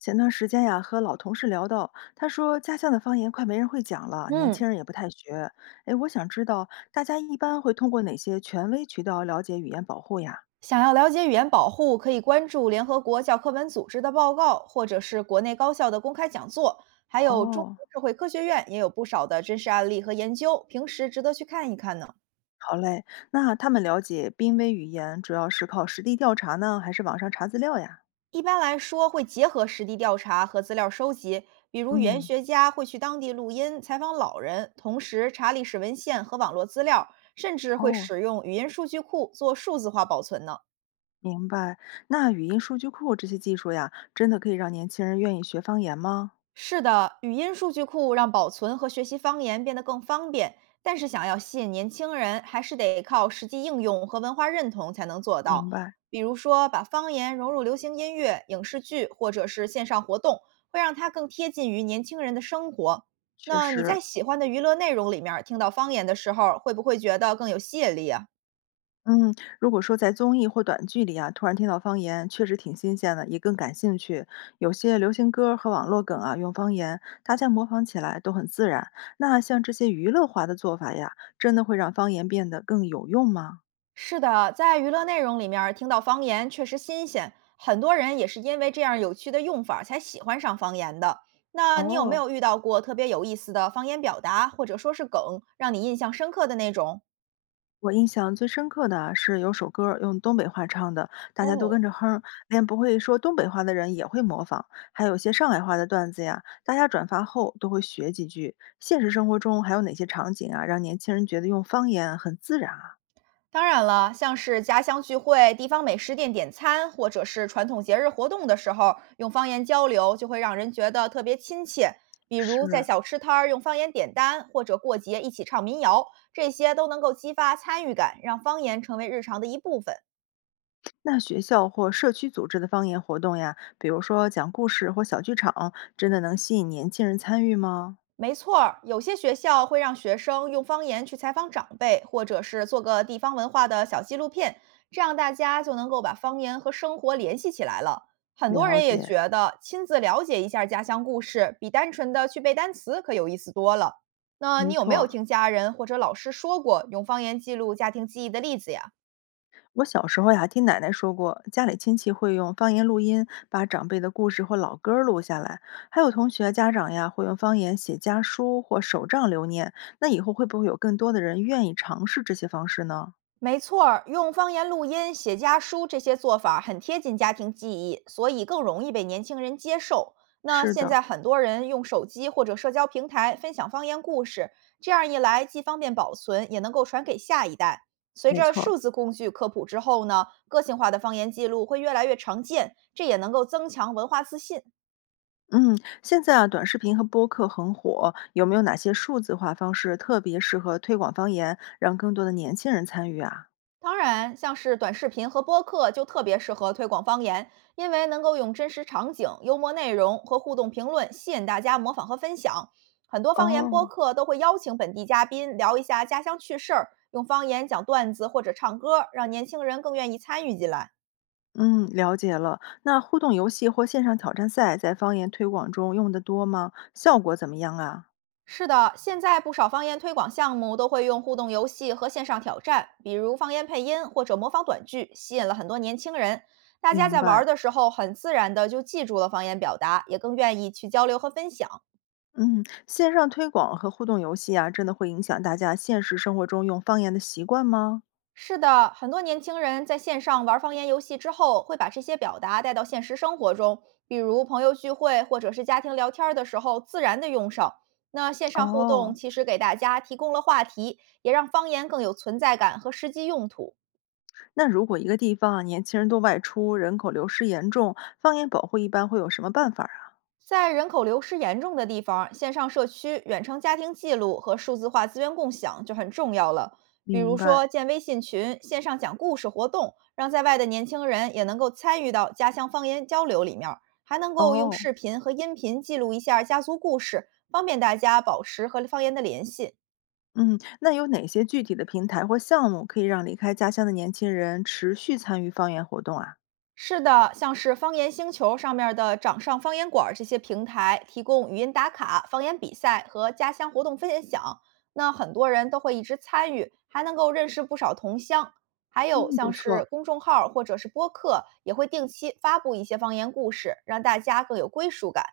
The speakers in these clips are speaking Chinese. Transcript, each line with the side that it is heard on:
left: 前段时间呀，和老同事聊到，他说家乡的方言快没人会讲了，年
right: 嗯，
left: 轻人也不太学。哎，我想知道大家一般会通过哪些权威渠道了解语言保护呀？
right: 想要了解语言保护，可以关注联合国教科文组织的报告，或者是国内高校的公开讲座，还有中
left: 哦，
right: 国社会科学院也有不少的真实案例和研究，平时值得去看一看呢。
left: 好嘞，那他们了解濒危语言主要是靠实地调查呢，还是网上查资料呀？
right: 一般来说，会结合实地调查和资料收集，比如语言
left: 嗯，
right: 学家会去当地录音、采访老人，同时查历史文献和网络资料，甚至会
left: 哦，
right: 使用语音数据库做数字化保存呢。
left: 明白。那语音数据库这些技术呀，真的可以让年轻人愿意学方言吗？
right: 是的，语音数据库让保存和学习方言变得更方便，但是想要吸引年轻人，还是得靠实际应用和文化认同才能做
left: 明
right: 到。
left: 白，
right: 比如说，把方言融入流行音乐、影视剧或者是线上活动，会让它更贴近于年轻人的生活。
left: 确
right: 那你在
left: 实。
right: 喜欢的娱乐内容里面儿听到方言的时候，会不会觉得更有吸引力啊？
left: 嗯，如果说在综艺或短剧里啊，突然听到方言，确实挺新鲜的，也更感兴趣。有些流行歌儿和网络梗啊，用方言，大家模仿起来都很自然。那像这些娱乐化的做法呀，真的会让方言变得更有用吗？
right: 是的，在娱乐内容里面儿听到方言确实新鲜，很多人也是因为这样有趣的用法儿才喜欢上方言的。那你有没
left: 哦，
right: 有遇到过特别有意思的方言表达，或者说是梗，让你印象深刻的那种？
left: 我印象最深刻的啊是有首歌儿用东北话唱的，大家都
right: 哦，
left: 跟着哼儿连不会说东北话的人也会模仿。还有些上海话的段子呀，大家转发后都会学几句。现实生活中还有哪些场景啊，让年轻人觉得用方言很自然啊？
right: 当然了，像是家乡聚会、地方美食店点餐，或者是传统节日活动的时候，用方言交流就会让人觉得特别亲切。比如在
left: 是。
right: 小吃摊儿用方言点单，或者过节一起唱民谣，这些都能够激发参与感，让方言成为日常的一部分。
left: 那学校或社区组织的方言活动呀，比如说讲故事或小剧场，真的能吸引年轻人参与吗？
right: 没错儿有些学校会让学生用方言去采访长辈，或者是做个地方文化的小纪录片，这样大家就能够把方言和生活联系起来了。很多
left: 了
right: 人也
left: 解，
right: 觉得亲自了解一下家乡故事，比单纯的去背单词可有意思多了。那
left: 没
right: 你有没有
left: 错。
right: 听家人或者老师说过用方言记录家庭记忆的例子呀？
left: 我小时候呀，听奶奶说过，家里亲戚会用方言录音，把长辈的故事或老歌儿录下来。还有同学啊、家长呀，会用方言写家书或手账留念。那以后会不会有更多的人愿意尝试这些方式呢？
right: 没错儿，用方言录音、写家书这些做法儿很贴近家庭记忆，所以更容易被年轻人接受。那
left: 是
right: 现
left: 的，
right: 在很多人用手机或者社交平台分享方言故事，这样一来既方便保存，也能够传给下一代。随
left: 没
right: 着
left: 错儿
right: 数字工具科普之后呢，个性化的方言记录会越来越常见，这也能够增强文化自信。
left: 嗯，现在啊，短视频和播客很火，有没有哪些数字化方式特别适合推广方言，让更多的年轻人参与啊？
right: 当然，像是短视频和播客就特别适合推广方言，因为能够用真实场景、幽默内容和互动评论吸引大家模仿和分享。很多方言播
left: 哦，
right: 客都会邀请本地嘉宾聊一下家乡趣事儿，用方言讲段子或者唱歌，让年轻人更愿意参与进来。
left: 嗯，了解了。那互动游戏或线上挑战赛在方言推广中用的多吗？效果怎么样啊？
right: 是的，现在不少方言推广项目都会用互动游戏和线上挑战，比如方言配音或者模仿短剧，吸引了很多年轻人。大家
left: 明
right: 在玩儿
left: 白。
right: 的时候，很自然的就记住了方言表达，也更愿意去交流和分享。
left: 嗯，线上推广和互动游戏啊，真的会影响大家现实生活中用方言的习惯吗？
right: 是的，很多年轻人在线上玩方言游戏之后，会把这些表达带到现实生活中，比如朋友聚会或者是家庭聊天儿的时候，自然的用上。那线上互动
left: 哦，
right: 其实给大家提供了话题，也让方言更有存在感和实际用途。
left: 那如果一个地方啊，年轻人都外出，人口流失严重，方言保护一般会有什么办法啊？
right: 在人口流失严重的地方，线上社区、远程家庭记录和数字化资源共享就很重要了。比
left: 明
right: 如说，
left: 白。
right: 建微信群、线上讲故事活动，让在外的年轻人也能够参与到家乡方言交流里面儿还能够用
left: 哦，
right: 视频和音频记录一下家族故事，方便大家保持和方言的联系。
left: 嗯，那有哪些具体的平台或项目可以让离开家乡的年轻人持续参与方言活动啊？
right: 是的，像是方言星球上面的掌上方言馆儿这些平台，提供语音打卡、方言比赛和家乡活动分享，那很多人都会一直参与，还能够认识不少同乡。还有
left: 嗯，
right: 像
left: 不
right: 是
left: 错。
right: 公众号儿或者是播客，也会定期发布一些方言故事，让大家更有归属感。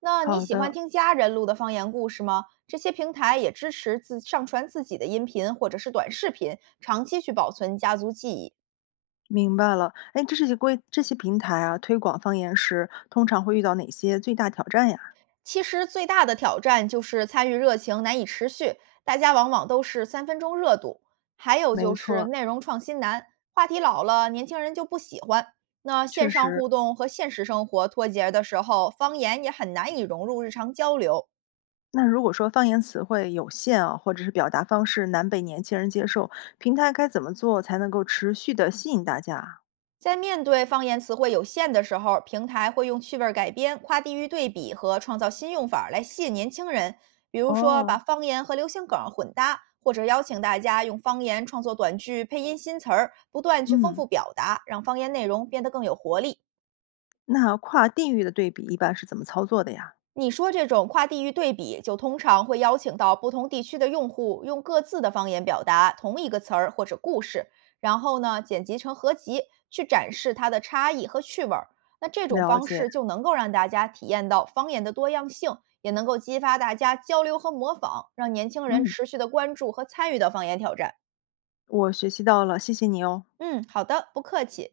right: 那你
left: 好
right: 喜欢
left: 的，
right: 听家人录的方言故事吗？这些平台也支持自上传自己的音频或者是短视频，长期去保存家族记忆。
left: 明白了。哎，这些平台啊，推广方言时通常会遇到哪些最大挑战呀？
right: 其实最大的挑战就是参与热情难以持续，大家往往都是3分钟热度。还有
left: 没
right: 就是
left: 错，
right: 内容创新难，话题老了，年轻人就不喜欢。那线
left: 确
right: 上
left: 实。
right: 互动和现实生活脱节的时候，方言也很难以融入日常交流。
left: 那如果说方言词汇有限啊，或者是表达方式难被年轻人接受，平台该怎么做才能够持续的吸引大家啊？
right: 在面对方言词汇有限的时候，平台会用趣味儿改编、跨地域对比和创造新用法儿来吸引年轻人，比如说把
left: 哦，
right: 方言和流行梗儿混搭，或者邀请大家用方言创作短剧、配音新词儿，不断去丰
left: 嗯，
right: 富表达，让方言内容变得更有活力。
left: 那跨地域的对比一般是怎么操作的呀？
right: 你说这种跨地域对比，就通常会邀请到不同地区的用户用各自的方言表达同一个词儿或者故事，然后剪辑成合集，去展示它的差异和趣味儿。那这种
left: 了
right: 方
left: 解，
right: 式就能够让大家体验到方言的多样性，也能够激发大家交流和模仿，让年轻人
left: 嗯，
right: 持续的关注和参与到方言挑战。
left: 我学习到了，谢谢你哦。
right: 嗯，好的，不客气。